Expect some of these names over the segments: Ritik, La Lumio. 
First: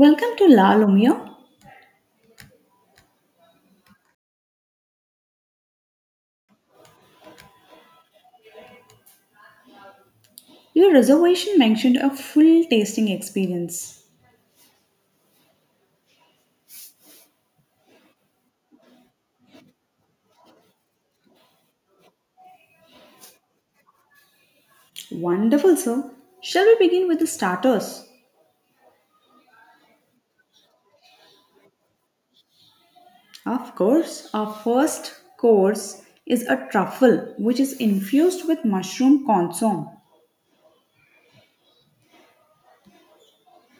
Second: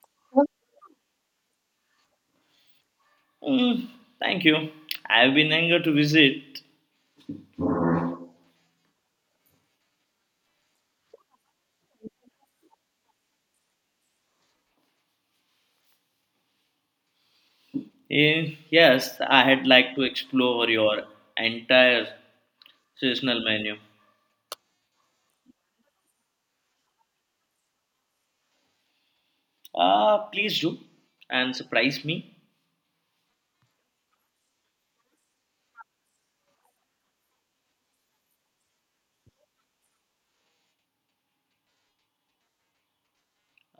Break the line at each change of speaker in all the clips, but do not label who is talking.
Welcome to La Lumio.
Mm, thank you. I've been eager to visit.
Your reservation mentioned a full tasting experience.
Yes, I had like to explore your entire seasonal menu.
Wonderful, sir. Shall we begin with the starters?
Please do and surprise me.
Of course, our first course is a truffle which is infused with mushroom consomme.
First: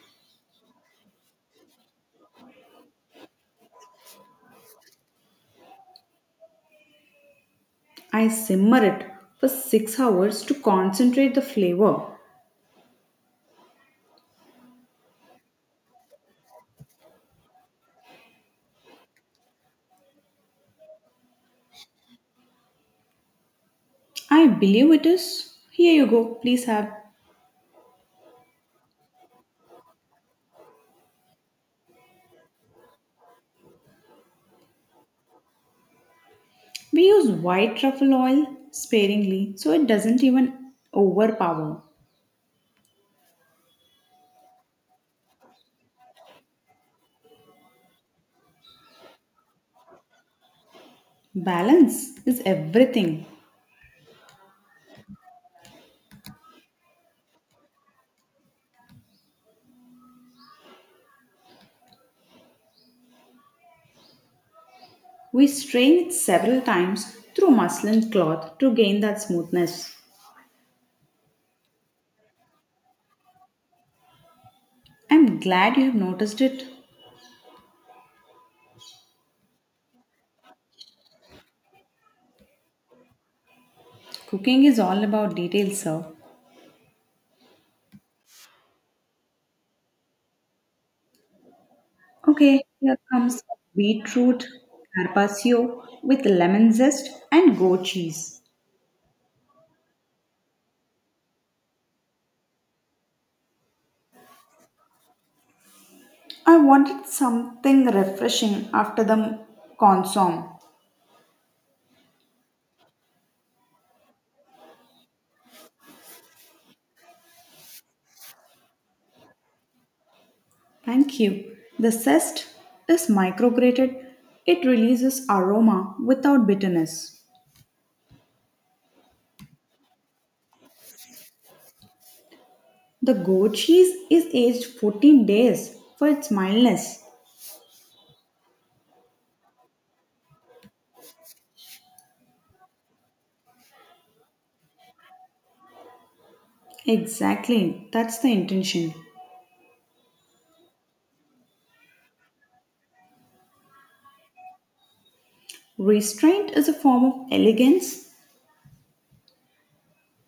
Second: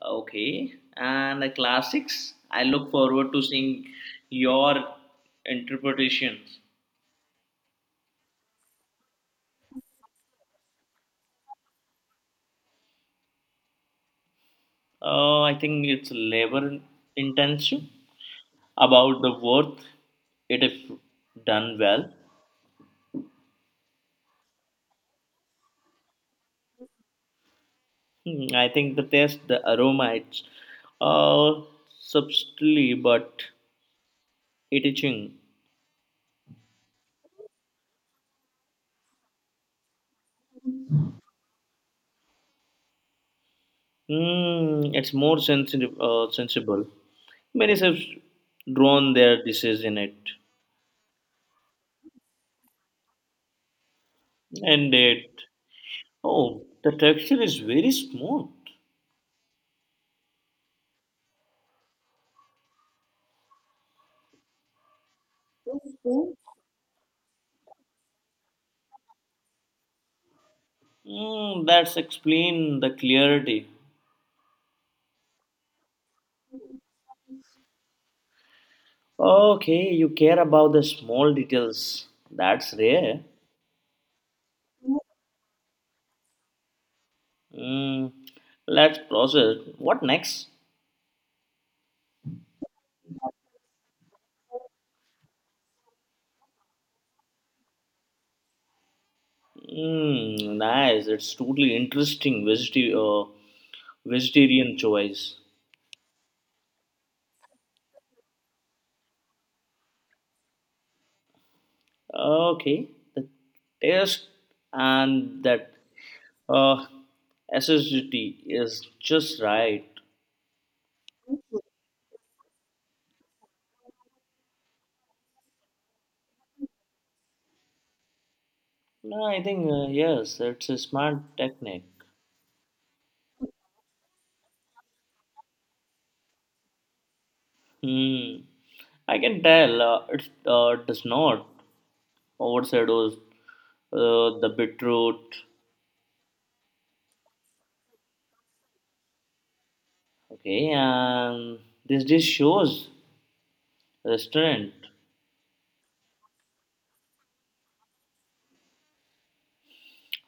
Okay. And the classics, I look forward to seeing your interpretations.
I simmer it for 6 hours to concentrate the flavor.
I think it's labor intensive about the worth it if done well.
I believe it is. Here you go, please have.
I think the taste, the aroma, it's uh, subtly but it itching.
We use white truffle oil sparingly so it doesn't even overpower.
It's more sensitive, sensible. Many have drawn their dishes in it,
Balance is everything.
and it. Oh, the texture is very smooth.
We strain it several times through muslin cloth to gain that smoothness.
That's explain the clarity.
I'm glad you have noticed it.
Okay, you care about the small details. That's rare.
Cooking is all about details, sir.
Mm, let's process. What next?
Okay, here comes beetroot carpaccio with lemon zest and goat cheese.
Nice. It's totally interesting. Vegetarian choice.
I wanted something refreshing after the consomme.
Okay. The taste and that uh, acidity is just right.
Thank you. The zest is micrograted. It releases aroma without bitterness.
No, I think, yes, it's a smart technique.
The goat cheese is aged 14 days for its mildness.
Hmm. I can tell it does not overshadows the beetroot.
Exactly, that's the intention.
Okay, and this dish shows restaurant.
Restraint is a form of elegance.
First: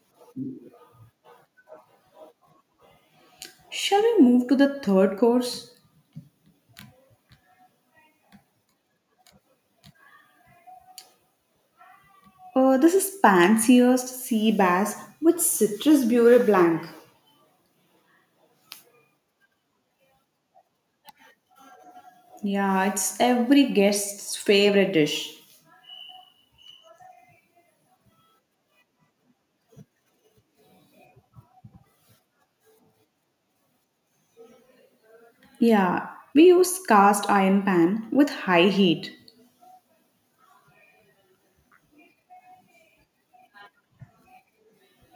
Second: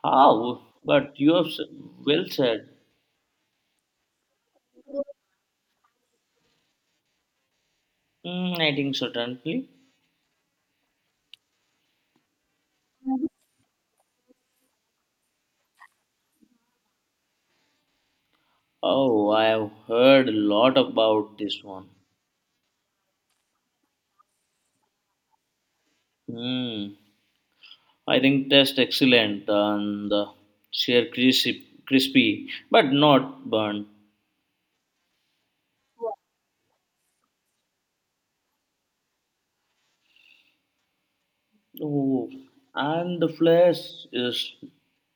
How? But well said.
Shall we move to the third course?
I think certainly.
This is pan-seared sea bass with citrus beurre blanc.
Oh, I have heard a lot about this one.
Yeah, it's every guest's favorite dish.
Hmm. I think that's excellent and sheer crispy, but not burnt.
Yeah, we use cast iron pan with high heat.
Oh, and the flesh is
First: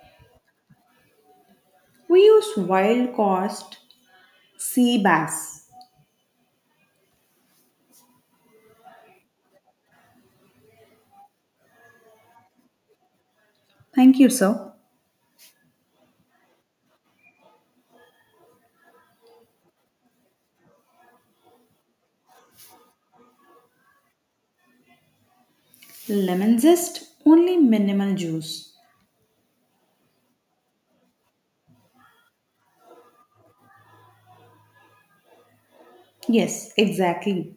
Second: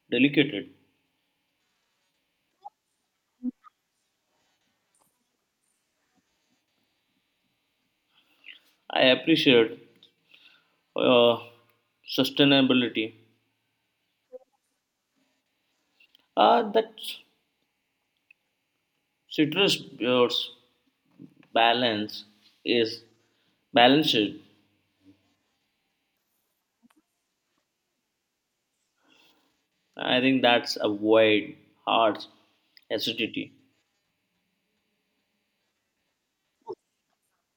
delicate.
We use wild caught sea bass.
I appreciate uh, sustainability.
Thank you, sir.
That citrus bear's balance is balanced.
Lemon zest, only minimal juice.
I think that's avoid heart acidity.
Yes, exactly.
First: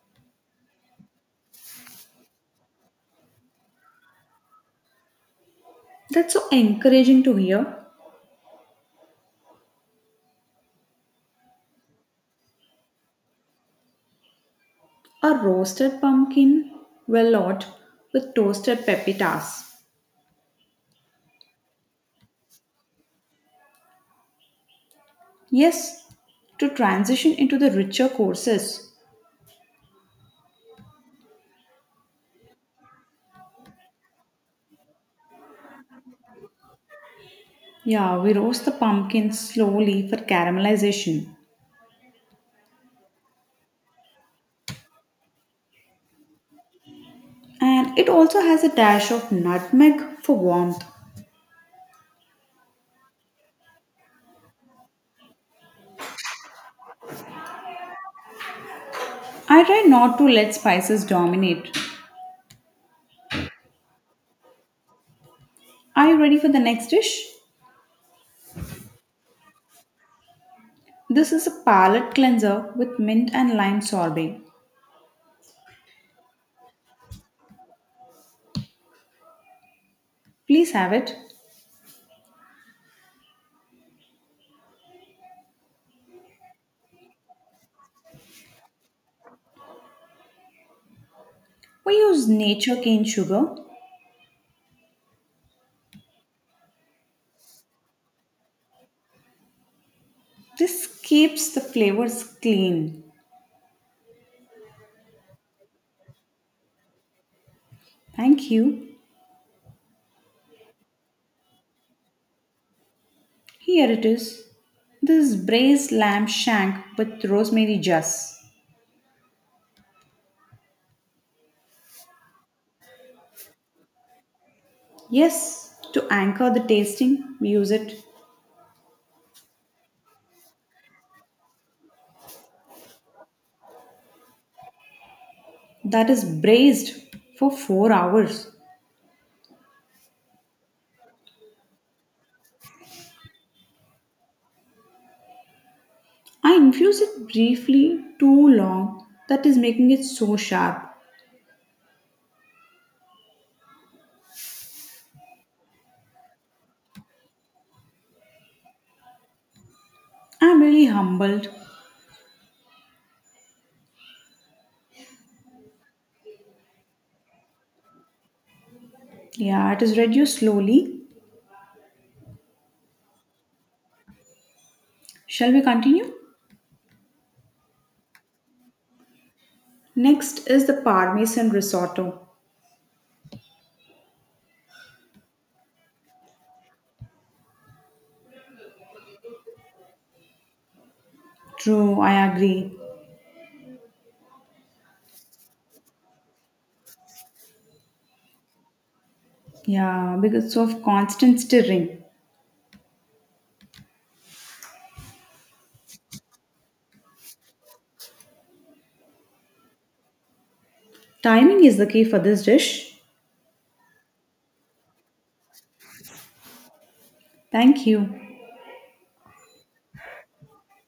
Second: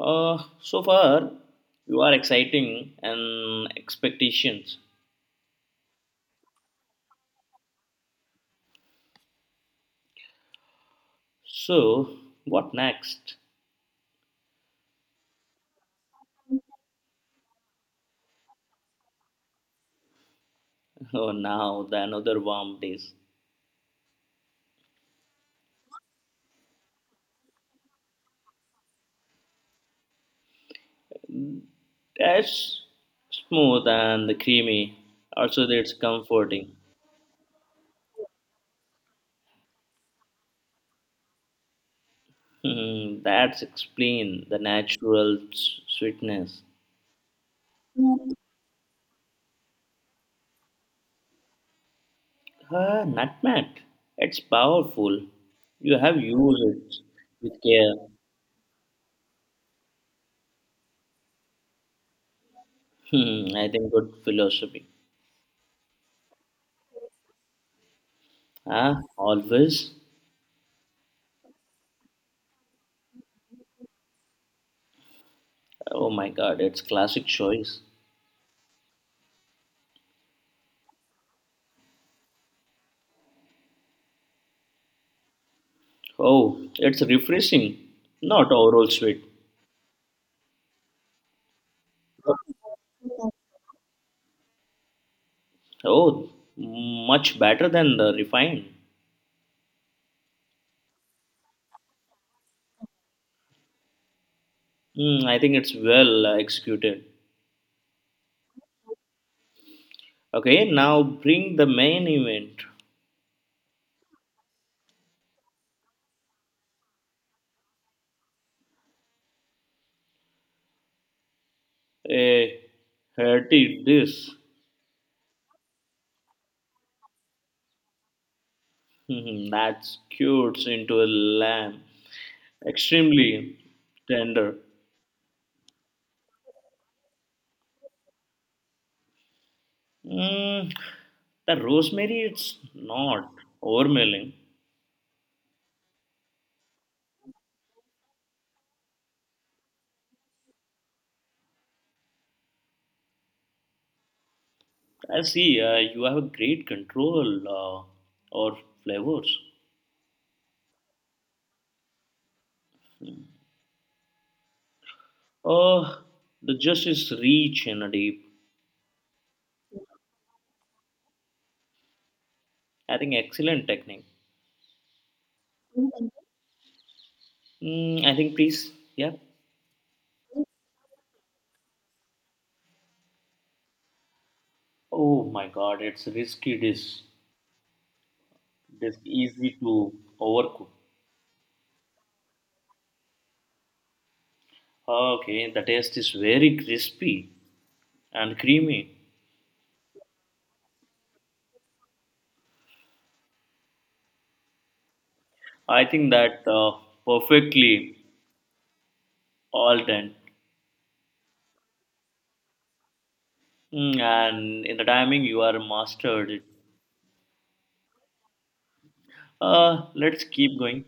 So far, you are exciting and expectations.
That's so encouraging to hear.
So, what next?
A roasted pumpkin velout with toasted pepitas.
Oh, now the another warm days.
Yes, to transition into the richer courses.
That's smooth and the creamy. Also, that's comforting.
Yeah, we roast the pumpkin slowly for caramelization.
That's explain the natural sweetness.
And it also has a dash of nutmeg for warmth.
Ah, nutmeg. It's powerful. You have used it with care.
I try not to let spices dominate.
I think good philosophy.
Are you ready for the next dish?
Ah, always.
This is a palate cleanser with mint and lime sorbet.
Oh my God, it's classic choice.
Please have it.
Oh, it's refreshing, not overall sweet.
We use nature cane sugar.
Oh, much better than the refined.
This keeps the flavors clean.
I think it's well executed.
Thank you.
Okay, now bring the main event.
Here it is. This is braised lamb shank with rosemary juice.
A hearty dish.
Yes, to anchor the tasting, we use it.
That cures into a lamb, extremely tender.
That is braised for 4 hours.
Mm, the rosemary, it's not overwhelming.
I infuse it briefly too long. That is making it so sharp.
I see, you have a great control or flavors.
I'm really humbled.
Oh, the just is rich and deep.
Yeah, it is reduced slowly.
I think excellent technique.
Shall we continue?
I think please, yeah.
Next is the Parmesan risotto.
Oh my God, it's risky dish. This easy to overcook.
True, I agree.
Okay, the taste is very crispy and creamy.
Yeah, because of constant stirring.
I think that perfectly all done.
Timing is the key for this dish.
And in the timing, you are mastered it.
Thank you.
Let's keep going.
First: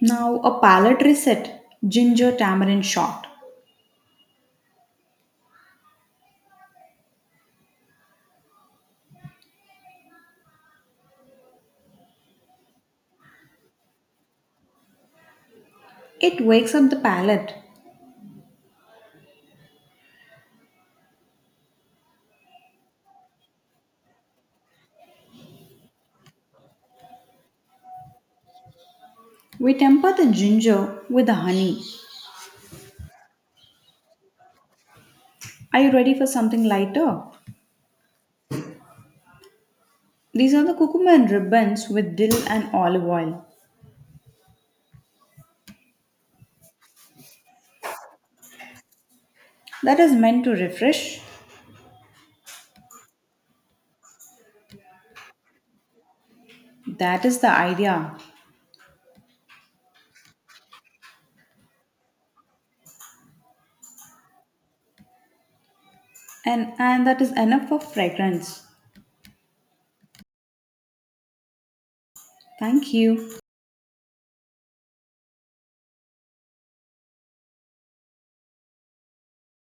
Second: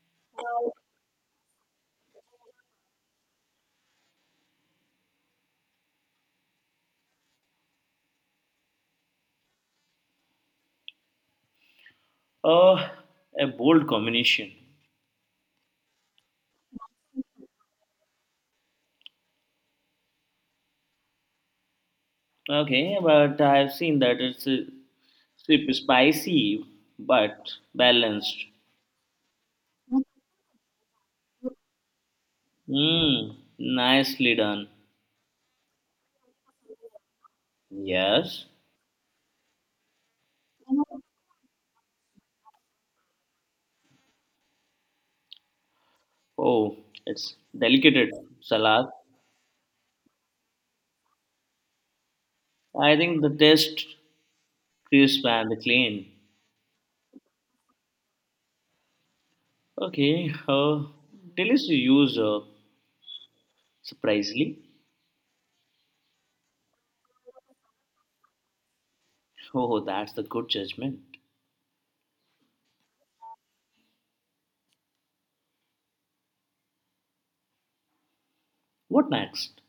Now, a palate reset ginger tamarind shot.
Uh, a bold combination.
It wakes up the palate.
Okay, but I've seen that it's spicy but balanced.
We temper the ginger with the honey.
Nicely done.
Are you ready for something lighter?
Yes.
These are the cucumber and ribbons with dill and olive oil.
Oh, it's delicate salad.
That is meant to refresh.
I think the taste crisp and the clean.
That is the idea.
Okay. Delicious user surprisingly.
And that is enough for fragrance.
Oh, that's the good judgment.
Thank you.
What next?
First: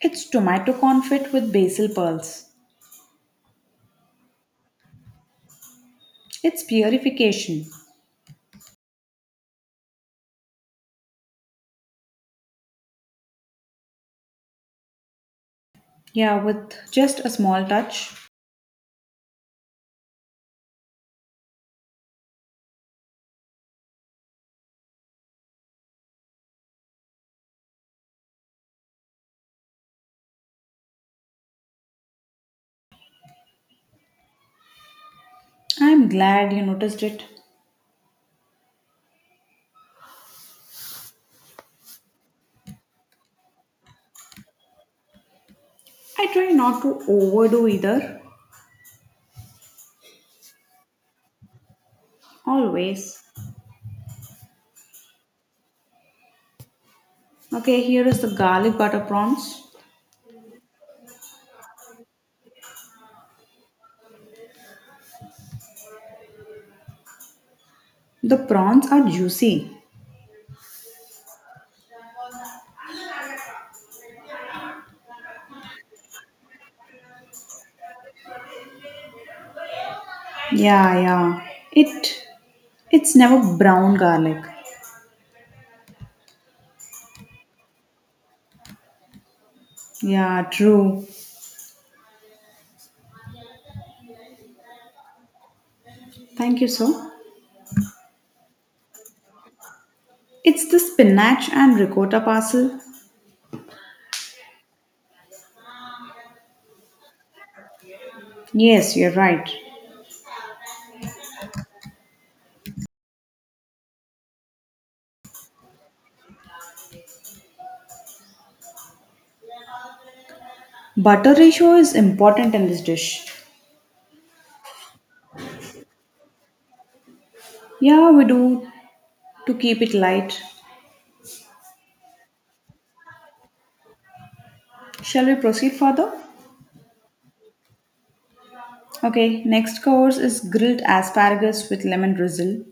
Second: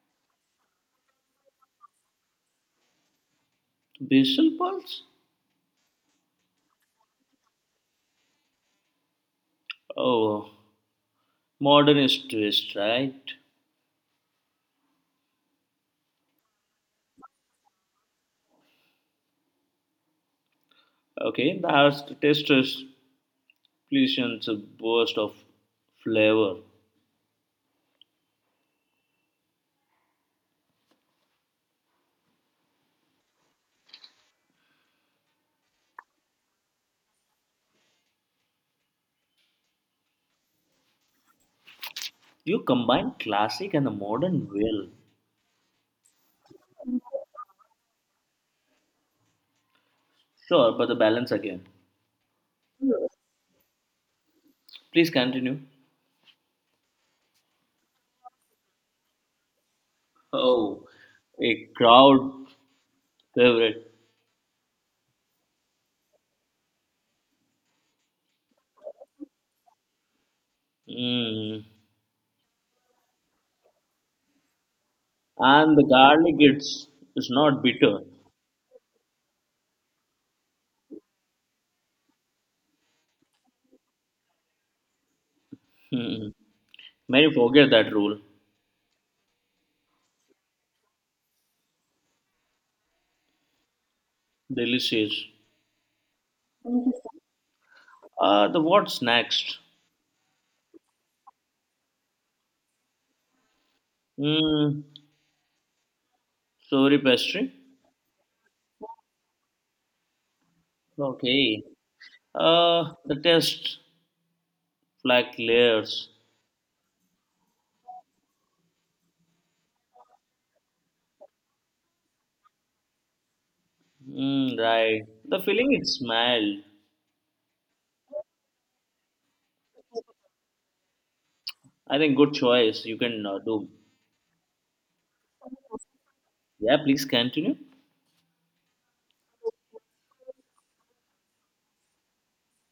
It's tomato confit with basil pearls.
Basil Pulse?
It's purification.
Oh, modernist twist, right?
Yeah, with just a small touch.
Okay, that's the taster's pleasant burst of flavor.
I'm glad you noticed it.
You combine classic and the modern well.
I try not to overdo either.
Sure, but the balance again.
Always.
Please continue.
Okay, here is the garlic butter prawns.
Oh, a crowd favorite.
The prawns are juicy.
Mm. And the garlic, it's not bitter.
Yeah, yeah. It it's never brown garlic.
Hmm. Many forget that rule.
Yeah, true.
Delicious.
Thank you, sir.
The what's next?
It's the spinach and ricotta parcel.
Mm, sorry, pastry.
Yes, you're right.
Okay. The test flag layers.
Butter ratio is important in this dish.
Right. The filling it smelled.
Yeah, we do to keep it light.
I think good choice. You can do.
Shall we proceed further?
Yeah, please continue.
Okay, next course is grilled asparagus with lemon drizzle.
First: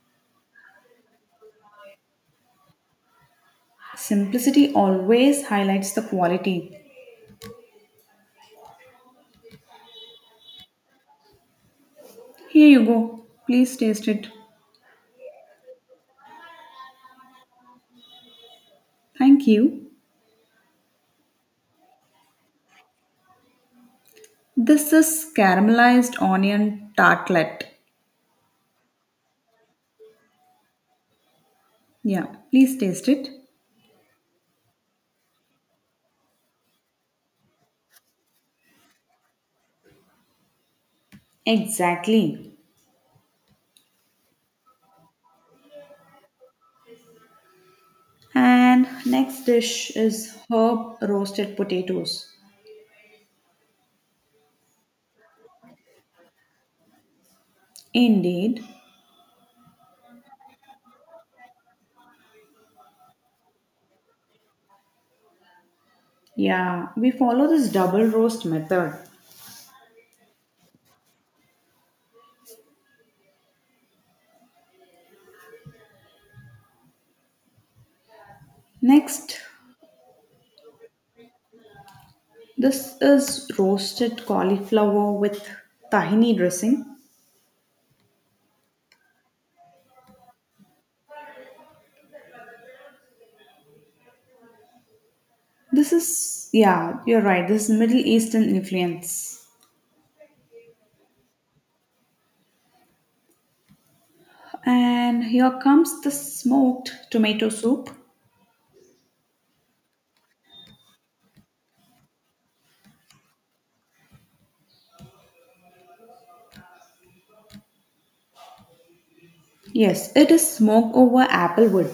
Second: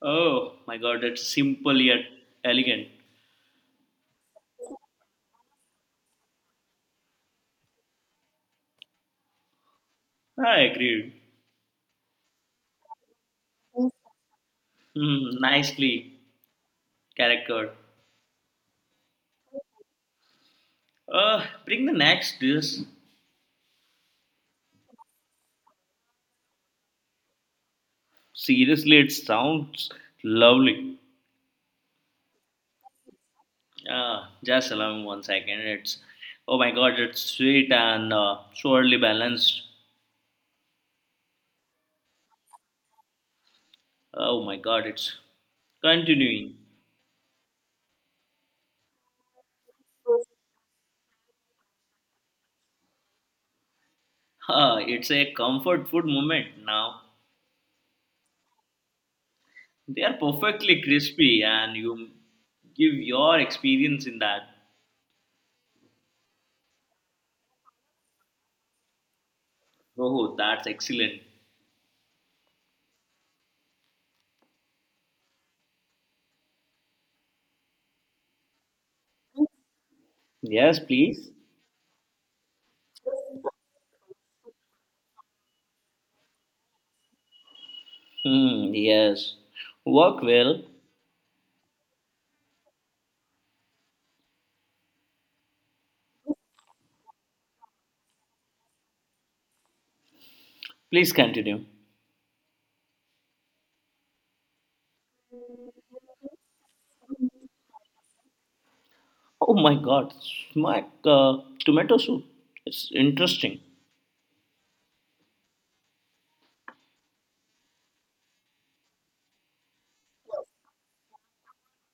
Oh my god, that's simple yet elegant.
Simplicity always highlights the quality.
I agreed.
Here you go. Please taste it.
Nicely charactered.
Thank you.
Bring the next dish.
This is caramelized onion tartlet.
Seriously, it sounds lovely.
Yeah, please taste it.
Ah, just allow me one second. It's oh my god, it's sweet and surely balanced.
Exactly.
Oh my god, it's continuing.
And next dish is herb roasted potatoes.
Ah, it's a comfort food moment now.
Indeed,
They are perfectly crispy and you give your experience in that.
yeah, we follow this double roast method.
Oh, that's excellent.
Next,
Yes, please.
this is roasted cauliflower with tahini dressing.
Yes. Work well.
This is, yeah, you're right, this is Middle Eastern influence.
Please continue.
And here comes the smoked tomato soup.
Oh my god, smack tomato soup. It's interesting.
Yes, it is smoked over applewood.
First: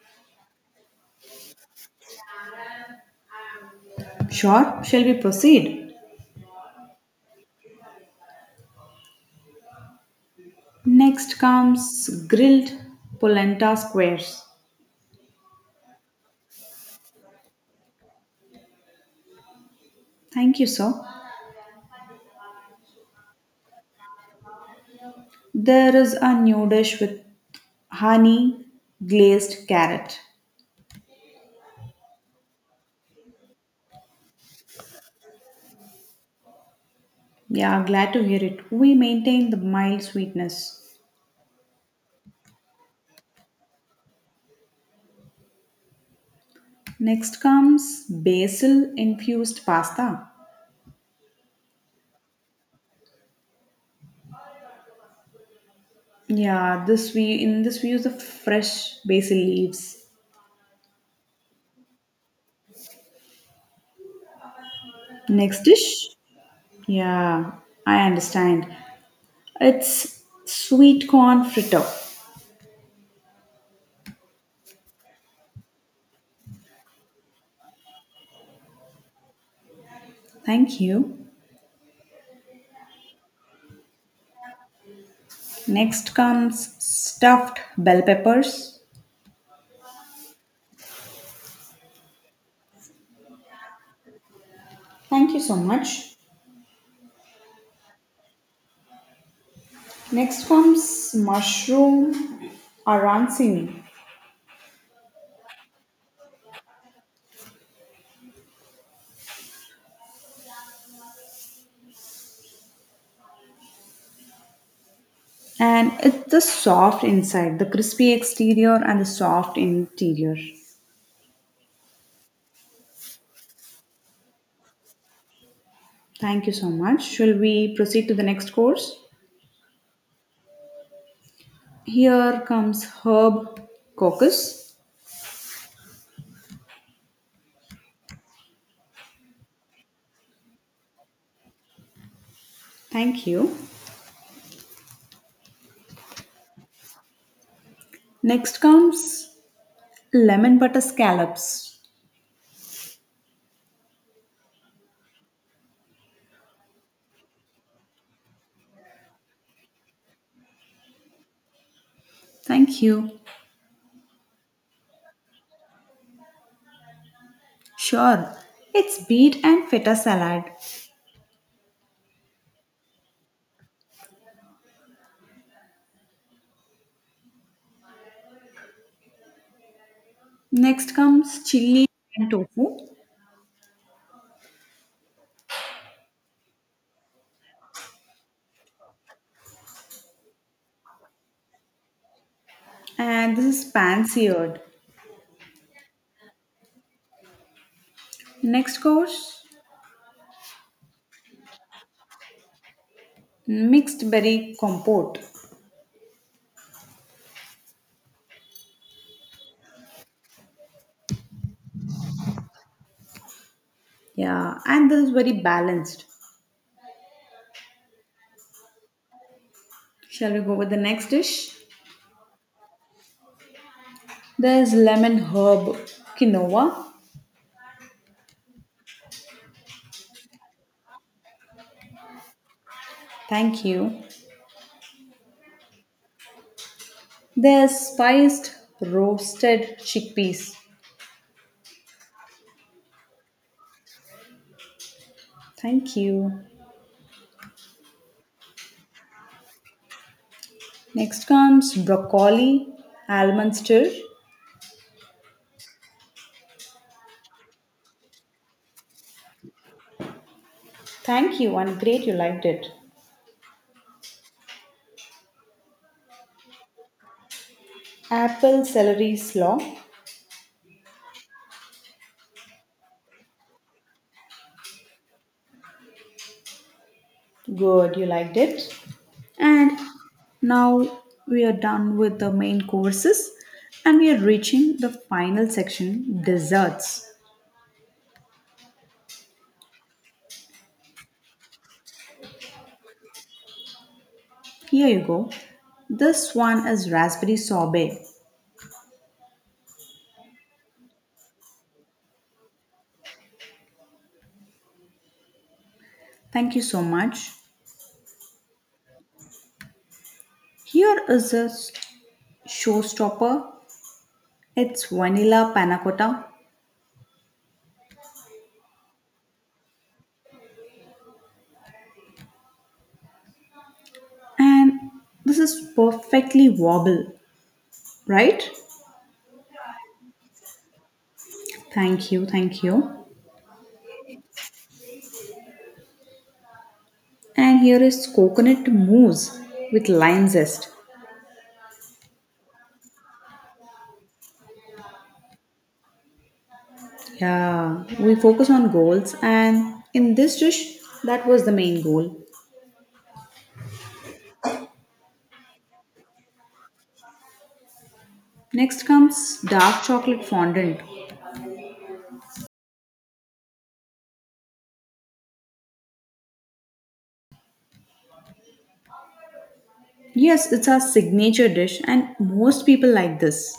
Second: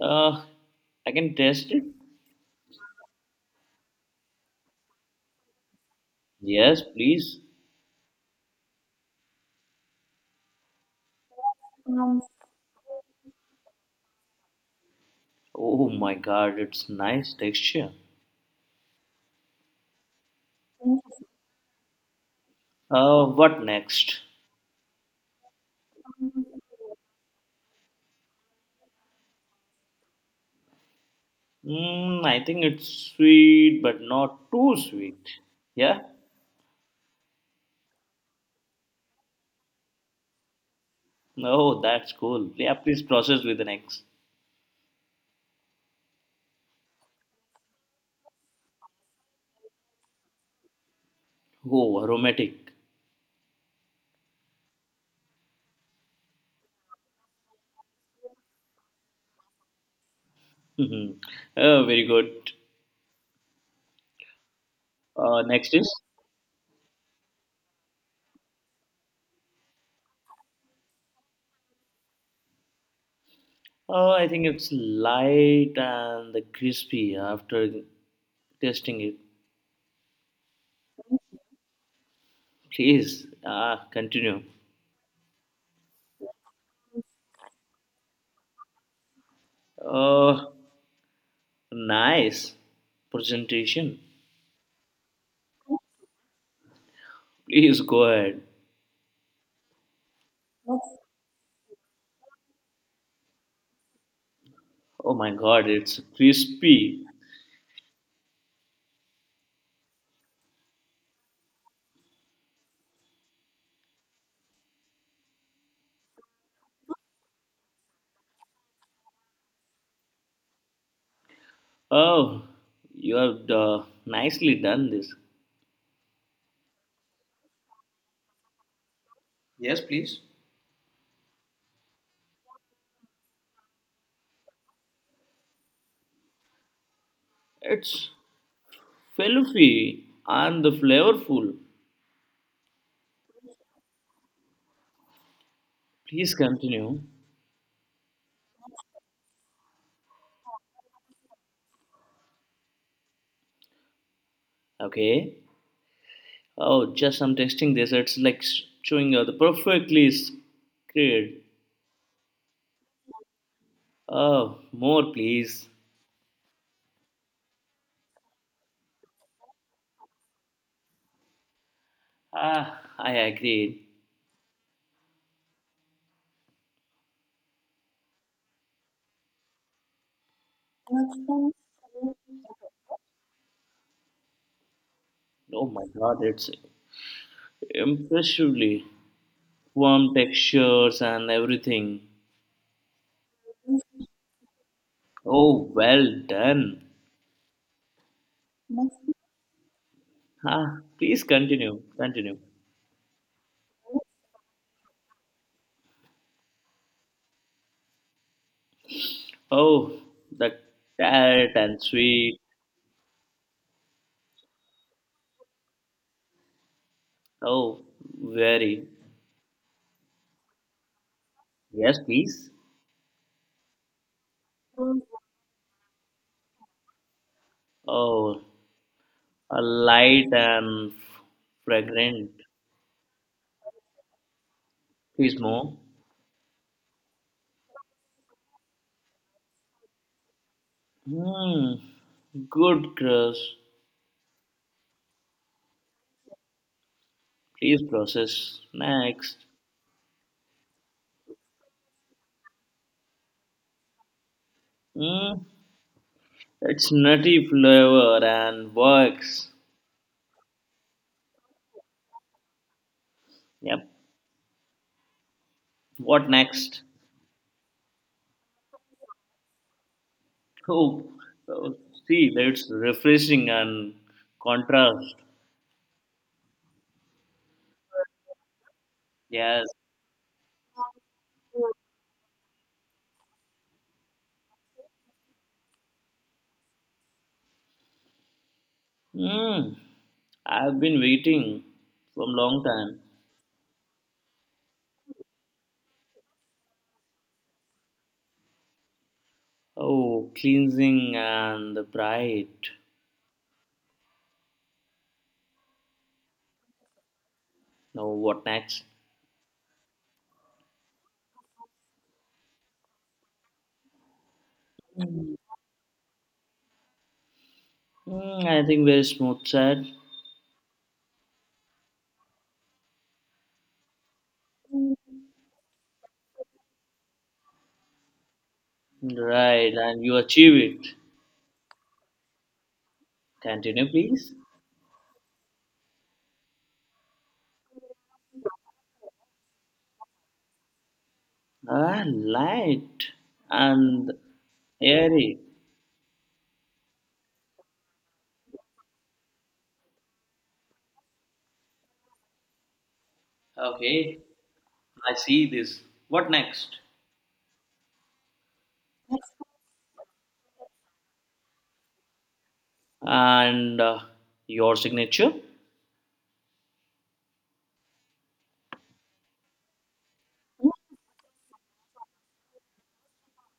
Uh, I can taste it.
Sure, shall we proceed?
Yes, please.
Next comes grilled polenta squares.
Oh my god, it's nice texture.
Thank you, sir.
What next?
There is a new dish with honey glazed carrot.
I think it's sweet, but not too sweet. Yeah?
Yeah, glad to hear it. We maintain the mild sweetness.
Oh, that's cool. Yeah, please process with the next.
Next comes basil infused pasta.
Oh, aromatic.
Yeah, this we in this we use the fresh basil leaves.
Mhm. Oh, very good.
Next
Next is?
dish. Yeah, I understand. It's sweet corn fritter.
I think it's light and the crispy after tasting it.
Thank you.
Please continue.
Next comes stuffed bell peppers.
Uh, nice presentation.
Thank you so much.
Please go ahead.
Next comes mushroom arancini,
Oh my god, it's crispy.
and it's the soft inside, the crispy exterior, and the soft interior.
Oh, you have nicely done this.
Thank you so much. Shall we proceed to the next course?
Yes, please.
Here comes herb caucus.
It's fluffy and the flavorful.
Thank you.
Please continue.
Next comes lemon butter scallops.
Okay. Oh, just I'm testing this. It's like chewing the perfectly scared.
Thank you.
Oh, more please.
Sure. It's beet and feta salad.
Ah, I agree.
Next comes chili and tofu.
Oh my God, it's impressively warm textures and everything.
And this is pan seared.
Oh, well done.
Next course,
Ah, please continue.
mixed berry compote.
Oh, the tart and sweet.
Yeah, and this is very balanced.
Oh, very.
Shall we go with the next dish?
Yes, please.
There's lemon herb quinoa.
Oh, a light and fragrant.
Thank you.
Please more.
There's spiced roasted chickpeas.
Hmm. Good crush.
Thank you.
Please process next.
Next comes broccoli, almond stir.
Hmm. It's nutty flavor and works.
Thank you. And great. You liked it.
Yep. What next?
Apple celery slaw.
Oh, oh, see, that's refreshing and contrast.
Good. You liked it.
Yes.
And now we are done with the main courses and we are reaching the final section desserts.
Hmm. I've been waiting for a long time.
Here you go. This one is raspberry sorbet.
Oh, cleansing and the bright.
Thank you so much.
Now what next?
Here is a showstopper. It's vanilla panna cotta
I think very smooth said.
and this is perfectly wobble, right?
Right, and you achieve it.
Thank you, thank you.
Continue, please.
And here is coconut mousse with lime zest.
Ah, light and airy.
Yeah, we focus on goals, and in this dish, that was the main goal.
Okay, I see this. What next?
Next comes dark chocolate fondant.
And your signature?
Yes, it's our signature dish, and most people like this.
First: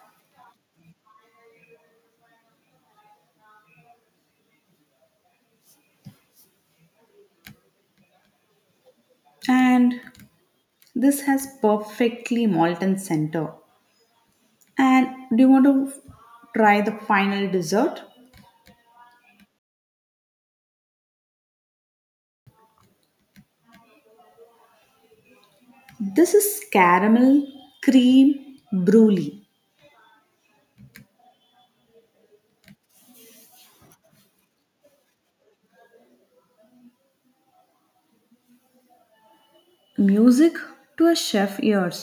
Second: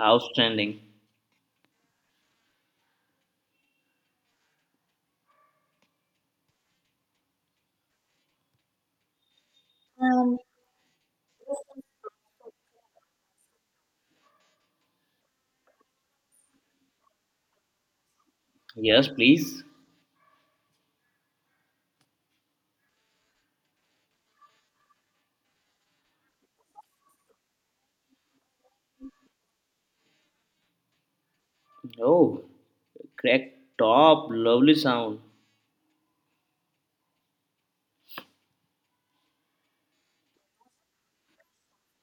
Outstanding.
And this has perfectly molten center. And do you want to try the final dessert?
Yes, please.
This is caramel cream brulee.
Oh, crack top, lovely sound.
Music to a chef ears,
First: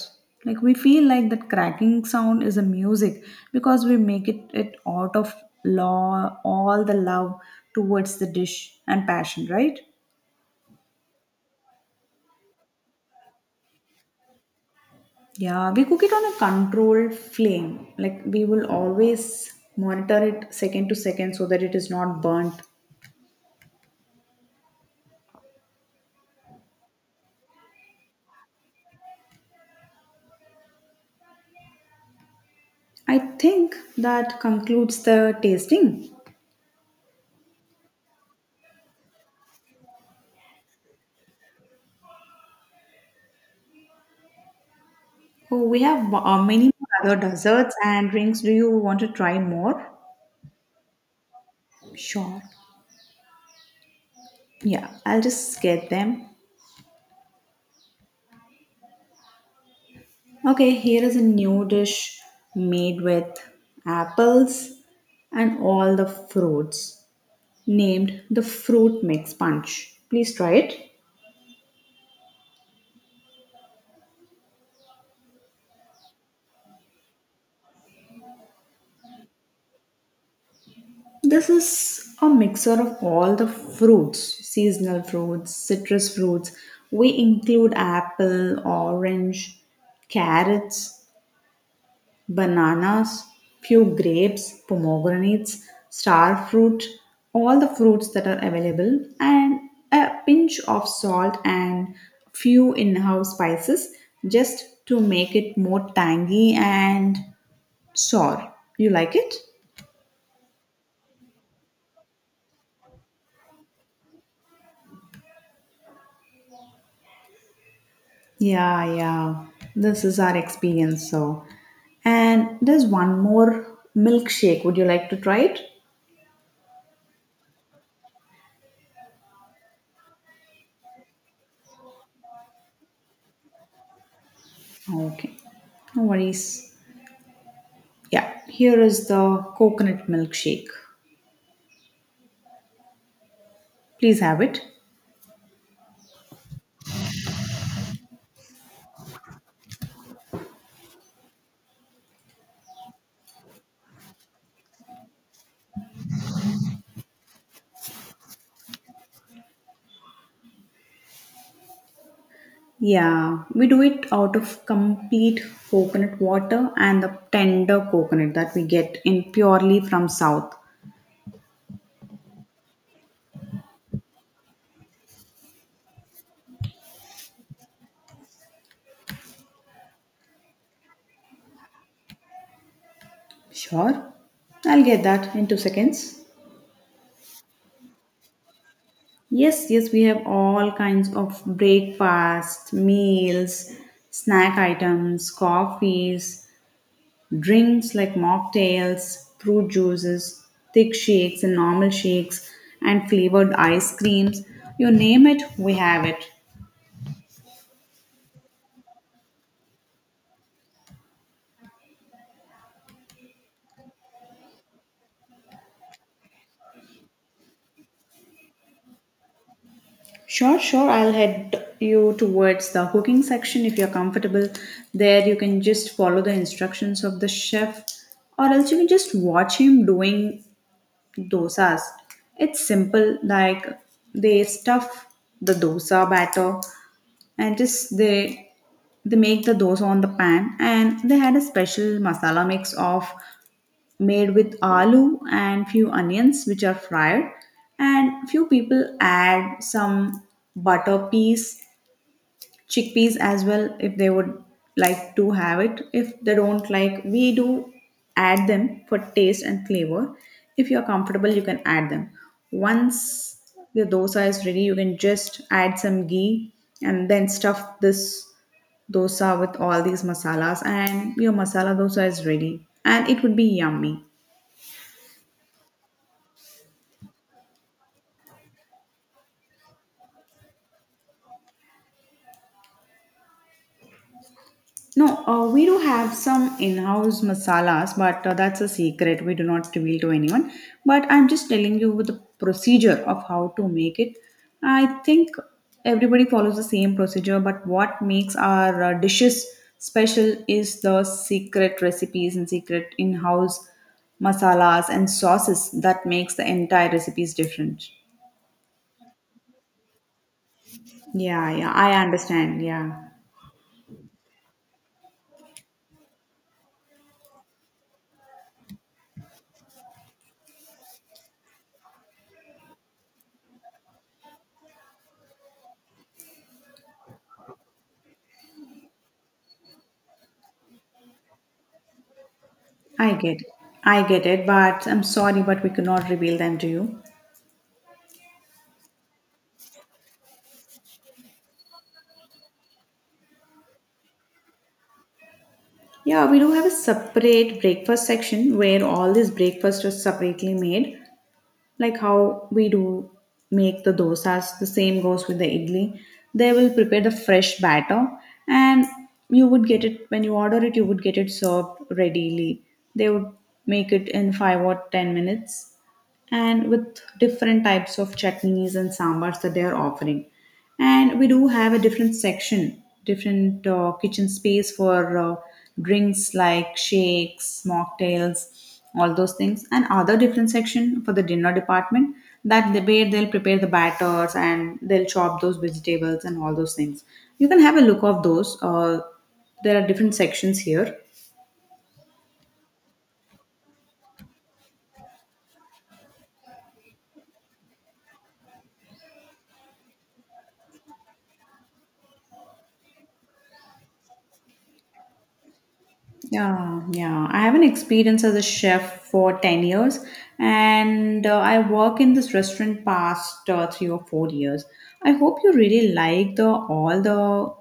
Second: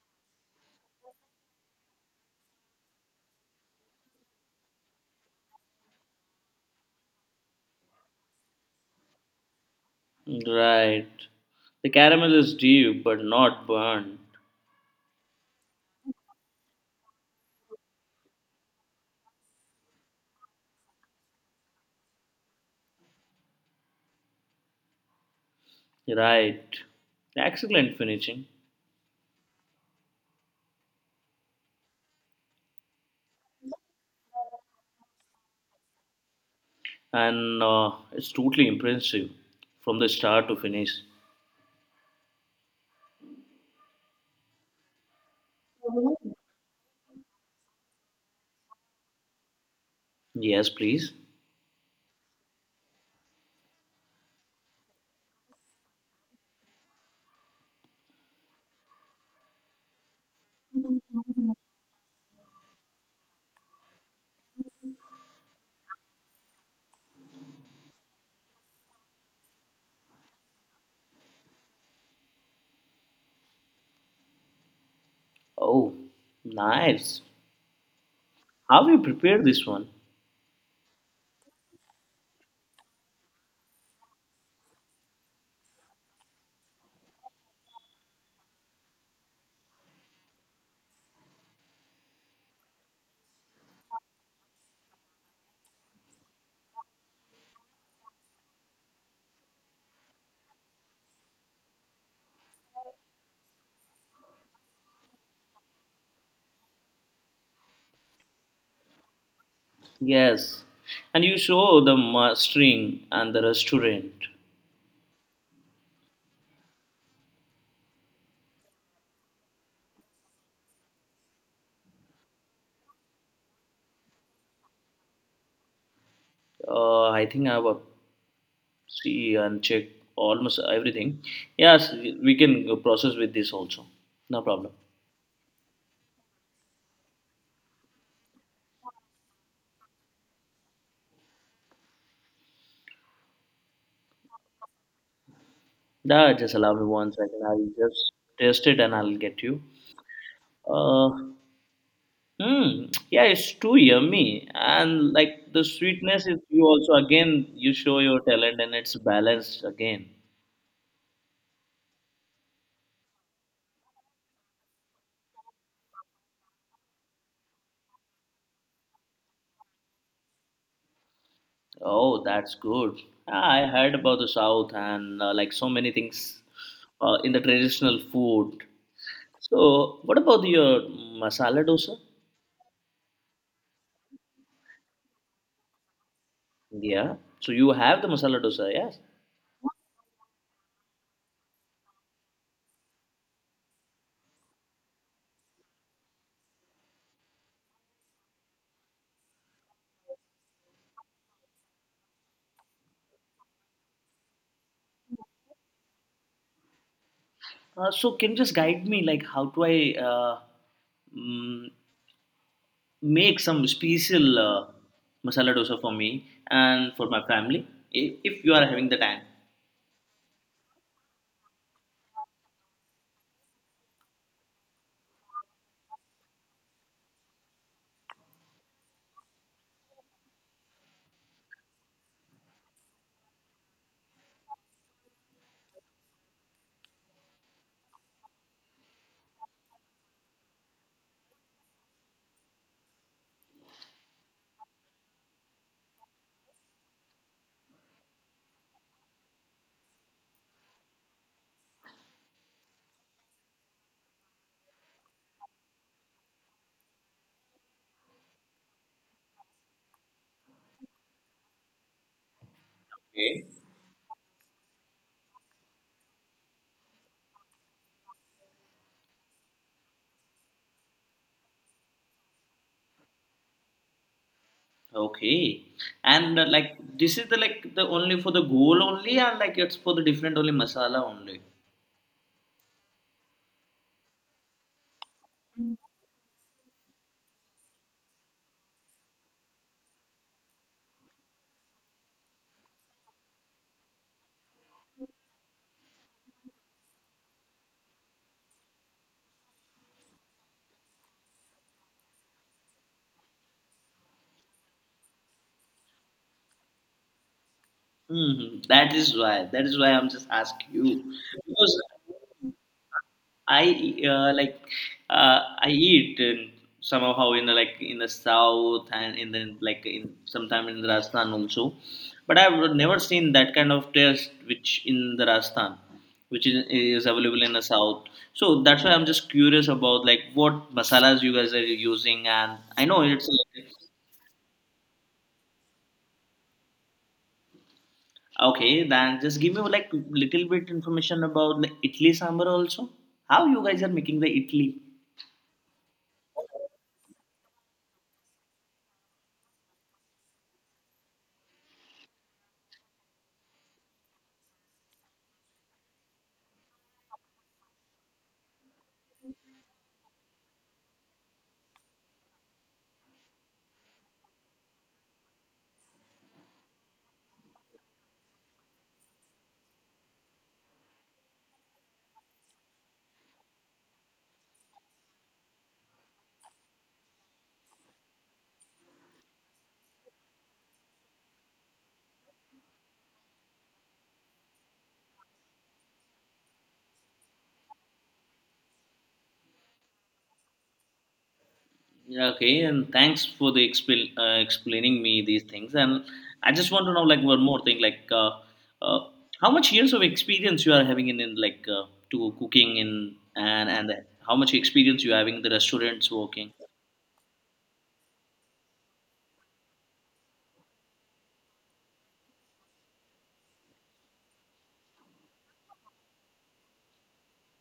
like we feel like that cracking sound is a music because we make it out of law all the love towards the dish and passion, right?
Right. The caramel is deep but not burnt.
Yeah, we cook it on a controlled flame, like we will always monitor it second to second so that it is not burnt.
Right. Excellent finishing.
I think that concludes the tasting.
And it's totally impressive from the start to finish.
Oh, we have many more other desserts and drinks. Do you want to try more?
Yes, please.
Sure. Yeah, I'll just get them. Okay, here is a new dish made with apples and all the fruits named the fruit mix punch. Please try it.
Oh, nice. How you prepare this one?
This is a mixer of all the fruits, seasonal fruits, citrus fruits. We include apple, orange, carrots, bananas, few grapes, pomegranates, star fruit, all the fruits that are available, and a pinch of salt and few in-house spices just to make it more tangy and sour. You like it?
Yes. And you show the mastering and the restaurant.
Yeah, yeah. This is our experience. So, and there's one more milkshake. Would you like to try it?
I think I will see and check almost everything. Yes, we can process with this also. No problem.
Okay. No worries. Yeah, here is the coconut milkshake. Please have it.
No, just allow me one second. I'll just taste it and I'll get you. Uh, hmm. Yeah, it's too yummy. And like the sweetness is you also again you show your talent and it's balanced again.
Yeah, we do it out of complete coconut water and the tender coconut that we get in purely from south.
Oh, that's good. Ah, I heard about the South and like so many things in the traditional food. So, what about your masala dosa?
Sure. I'll get that in 2 seconds.
Yeah. So you have the masala dosa, yes.
Yes, yes, we have all kinds of breakfast, meals, snack items, coffees, drinks like mocktails, fruit juices, thick shakes and normal shakes, and flavored ice creams. You name it, we have it.
So can you just guide me like how do I mm, make some special masala dosa for me and for my family if you are having the time.
Sure, sure. I'll head you towards the cooking section if you're comfortable. There, you can just follow the instructions of the chef, or else you can just watch him doing dosas. It's simple, like they stuff the dosa batter and just they make the dosa on the pan and they had a special masala mix of made with aloo and few onions which are fried, and few people add some butter peas chickpeas as well if they would like to have it. If they don't like, we do add them for taste and flavor. If you are comfortable, you can add them. Once
Okay.
the dosa is ready, you can just add some ghee and then stuff this dosa with all these masalas, and your masala dosa is ready and it would be yummy.
Okay, and like this is the like the only for the goal only, and like it's for the different only masala only.
No, we do have some in-house masalas, but that's a secret. We do not reveal to anyone. But I'm just telling you with the procedure of how to make it. I think everybody follows the same procedure, but what makes our dishes special is the secret recipes and secret in-house masalas and sauces that makes the entire recipes different.
Mhm. That is why. That is why I'm just asking you
Yeah, yeah,
because
I understand. Yeah,
I like I eat in somehow like in the south and in the like in sometime in the Rajasthan also, but I've never seen that kind of taste which in the Rajasthan, is available in the south. So that's why I'm just curious about like what masalas you guys are using, and I know
I
it's
get it.
like
I get it, but I'm sorry, but we cannot reveal them to you.
okay. Then just give me like little bit information about the Italy sambar also. How you guys are making the Italy?
Yeah, we do have a separate breakfast section where all this breakfast are separately made, like how we do make the dosas. The same goes with the idli. They will prepare the fresh batter, and you would get it when you order it. You would get it served readily. They would make it in 5 or 10 minutes and with different types of chutneys and sambars that they are offering. And we do have a different section, different kitchen space for drinks like shakes, mocktails, all those things, and other different section for the dinner department that they, where they'll prepare the batters and they'll chop those vegetables and all those things. You can have a look of those. There are different sections here.
Yeah, okay, and thanks for the explaining me these things. And I just want to know like one more thing, like uh, how much years of experience you are having in like to cooking in and how much experience you having in the restaurants working.
Yeah, yeah. I have an experience as a chef for 10 years and I work in this restaurant past 3 or 4 years. I hope you really like the all the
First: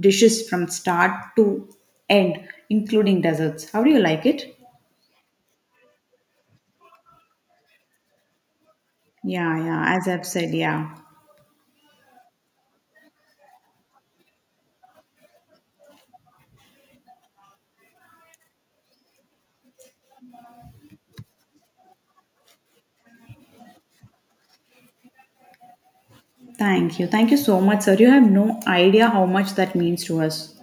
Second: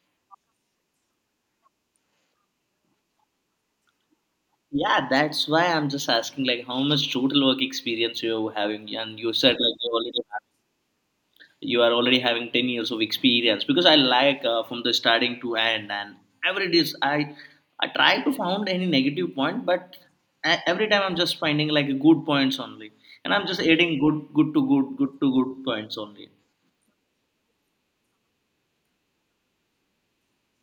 dishes from start to end including desserts. How do you like it?
Yeah, that's why I'm just asking like how much total work experience you're having, and you said
Yeah,
like
yeah, as I've said, yeah.
you are already having 10 years of experience because I like from the starting to end and ever it is i try to found any negative point but every time I'm just finding like good points only and I'm just adding good points only.
Thank you. Thank you so much, sir. You have no idea how much that means to us.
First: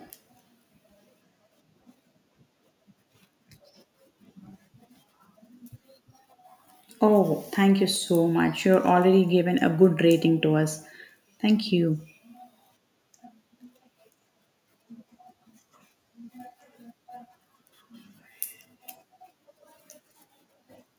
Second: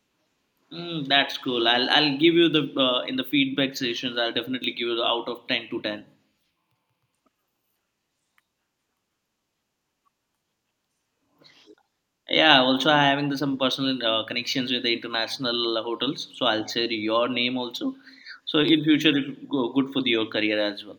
That's cool. I'll give you the in the feedback sessions I'll definitely give you the out of 10 to 10.
Oh, thank you so much. You're already given a good rating to us. Thank you.
Yeah also I'm having the, some personal connections with the international hotels so I'll share your name also, so in future it go good for the, your career as well.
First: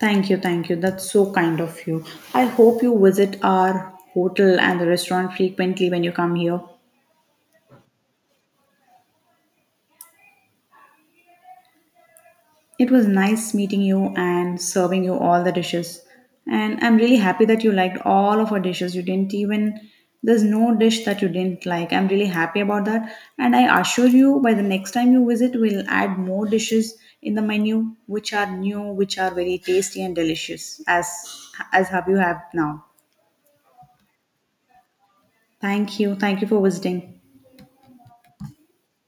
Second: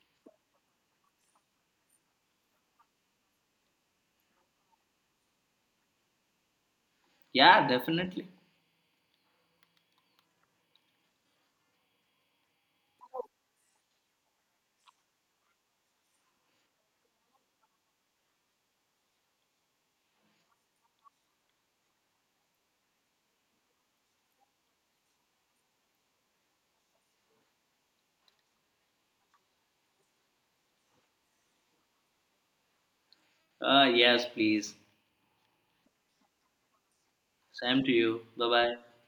Thank you, thank you. That's so kind of you. I hope you visit our hotel and the restaurant frequently when you come here.
Yeah, definitely.
It was nice meeting you and serving you all the dishes. And I'm really happy that you liked all of our dishes. You didn't even, there's no dish that you didn't like. I'm really happy about that. And I assure you, by the next time you visit, we'll add more dishes in the menu, which are new, which are very tasty and delicious, as have you have now.
Yes, please.
Thank you. Thank you for visiting.
Same to you. Bye bye.